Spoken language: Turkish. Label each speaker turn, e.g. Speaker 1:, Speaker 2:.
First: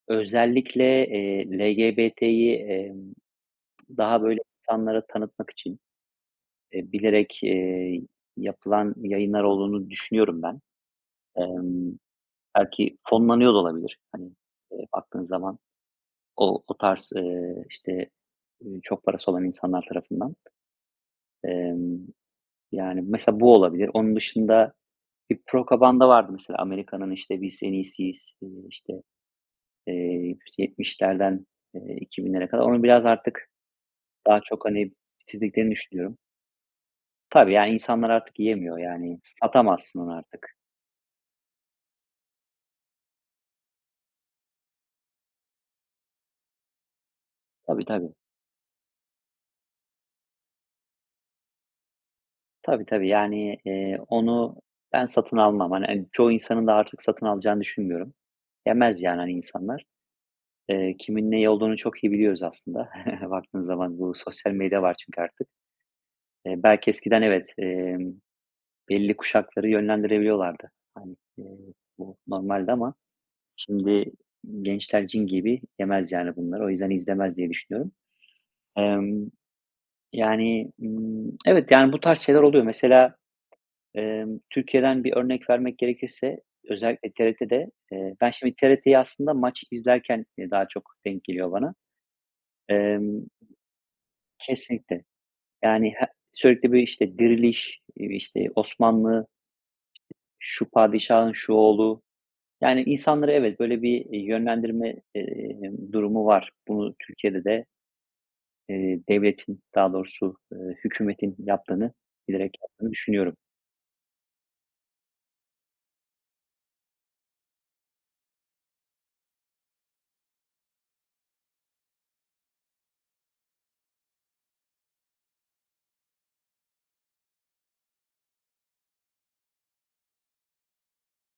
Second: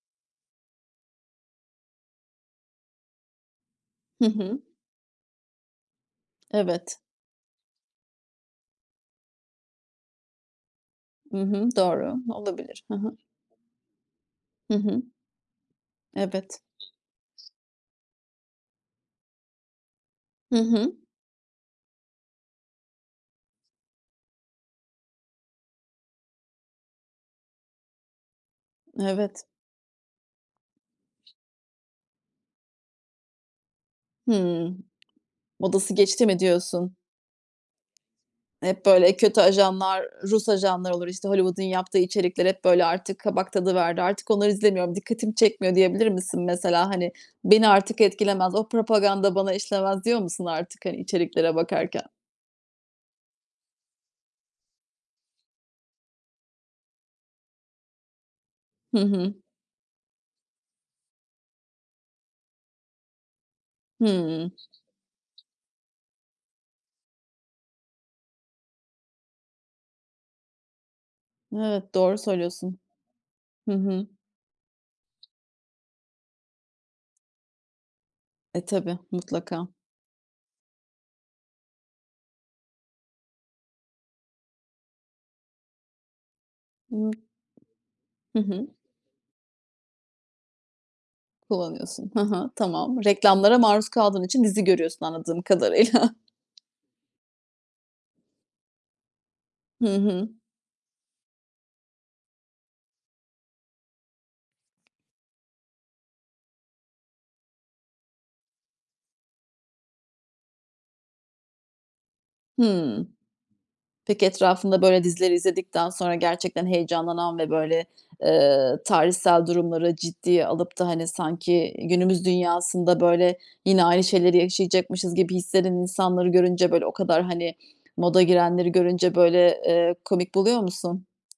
Speaker 1: Özellikle, eee, LGBT'yi, emm, daha
Speaker 2: Hı
Speaker 1: böyle
Speaker 2: hı.
Speaker 1: insanlara tanıtmak için, e,
Speaker 2: Evet.
Speaker 1: bilerek, eee, yapılan yayınlar olduğunu düşünüyorum, ben.
Speaker 2: Hı hı,
Speaker 1: Imm,
Speaker 2: doğru. Olabilir.
Speaker 1: belki
Speaker 2: Hı hı.
Speaker 1: fonlanıyor da olabilir. Hani,
Speaker 2: Hı
Speaker 1: ııı,
Speaker 2: hı.
Speaker 1: baktığın zaman;
Speaker 2: Evet.
Speaker 1: o o tarz, ııı, işte çok parası olan insanlar tarafından.
Speaker 2: Hı hı.
Speaker 1: Emm, yani, mesela bu olabilir. Onun dışında bir propaganda vardı mesela; Amerika'nın işte biz en iyisiyiz, eee, işte
Speaker 2: Evet.
Speaker 1: 70'lerden eee, 2000'lere kadar. Onu biraz artık, daha çok
Speaker 2: Hımm,
Speaker 1: hani, bitirdiklerini
Speaker 2: modası
Speaker 1: düşünüyorum.
Speaker 2: geçti mi diyorsun?
Speaker 1: Tabii, yani, insanlar artık yemiyor,
Speaker 2: Hep böyle
Speaker 1: yani.
Speaker 2: kötü
Speaker 1: Satamazsın
Speaker 2: ajanlar,
Speaker 1: onu
Speaker 2: Rus
Speaker 1: artık.
Speaker 2: ajanlar olur, işte Hollywood'un yaptığı içerikler; hep böyle artık kabak tadı verdi. Artık onları izlemiyorum, dikkatimi çekmiyor diyebilir misin mesela? Hani beni
Speaker 1: Tabii,
Speaker 2: artık
Speaker 1: tabii.
Speaker 2: etkilemez, o propaganda bana işlemez, diyor musun artık, hani içeriklere bakarken?
Speaker 1: Tabii, tabii. Yani, eee, onu ben satın almam. Hani, çoğu insanın da artık, satın alacağını düşünmüyorum.
Speaker 2: Hı
Speaker 1: Yemez, yani, hani
Speaker 2: hı.
Speaker 1: insanlar. Eee, kimin neyi olduğunu çok iyi biliyoruz, aslında. Baktığın zaman, bu
Speaker 2: Hıı.
Speaker 1: sosyal medya var, çünkü artık. Eee, belki eskiden evet, emm, belli kuşakları yönlendirebiliyorlardı. Hani, iii,
Speaker 2: Evet,
Speaker 1: bu
Speaker 2: doğru
Speaker 1: normaldi
Speaker 2: söylüyorsun.
Speaker 1: ama
Speaker 2: Hı
Speaker 1: şimdi
Speaker 2: hı.
Speaker 1: gençler cin gibi, yemez yani bunları. O yüzden izlemez diye, düşünüyorum.
Speaker 2: E, tabii,
Speaker 1: Imm,
Speaker 2: mutlaka.
Speaker 1: yani, ımm, evet, yani, bu tarz şeyler oluyor. Mesela, emm, Türkiye'den bir örnek vermek gerekirse; özellikle TRT'de, eee, ben
Speaker 2: [unintelligible] Hı
Speaker 1: şimdi
Speaker 2: hı.
Speaker 1: TRT'yi; aslında maç izlerken daha çok, denk geliyor bana.
Speaker 2: Kullanıyorsun. Hı hı. Tamam.
Speaker 1: Emm,
Speaker 2: Reklamlara maruz kaldığın için, dizi
Speaker 1: kesinlikle.
Speaker 2: görüyorsun, anladığım
Speaker 1: Yani her
Speaker 2: kadarıyla.
Speaker 1: sürekli böyle işte Diriliş, işte Osmanlı,
Speaker 2: Hı hı.
Speaker 1: işte şu padişahın şu oğlu, yani, insanları evet, böyle bir, iii, yönlendirme, eee, durumu var. Bunu Türkiye'de de eee, devletin, daha doğrusu, ııı, hükümetin yaptığını, bilerek yaptığını
Speaker 2: Hıı.
Speaker 1: düşünüyorum.
Speaker 2: Peki, etrafında böyle dizileri izledikten sonra, gerçekten heyecanlanan ve böyle, eee, tarihsel durumları ciddiye alıp da hani, sanki günümüz dünyasında böyle yine aynı şeyleri yaşayacakmışız gibi hislenen insanları görünce, böyle o kadar hani, moda girenleri görünce, böyle, eee, komik buluyor musun?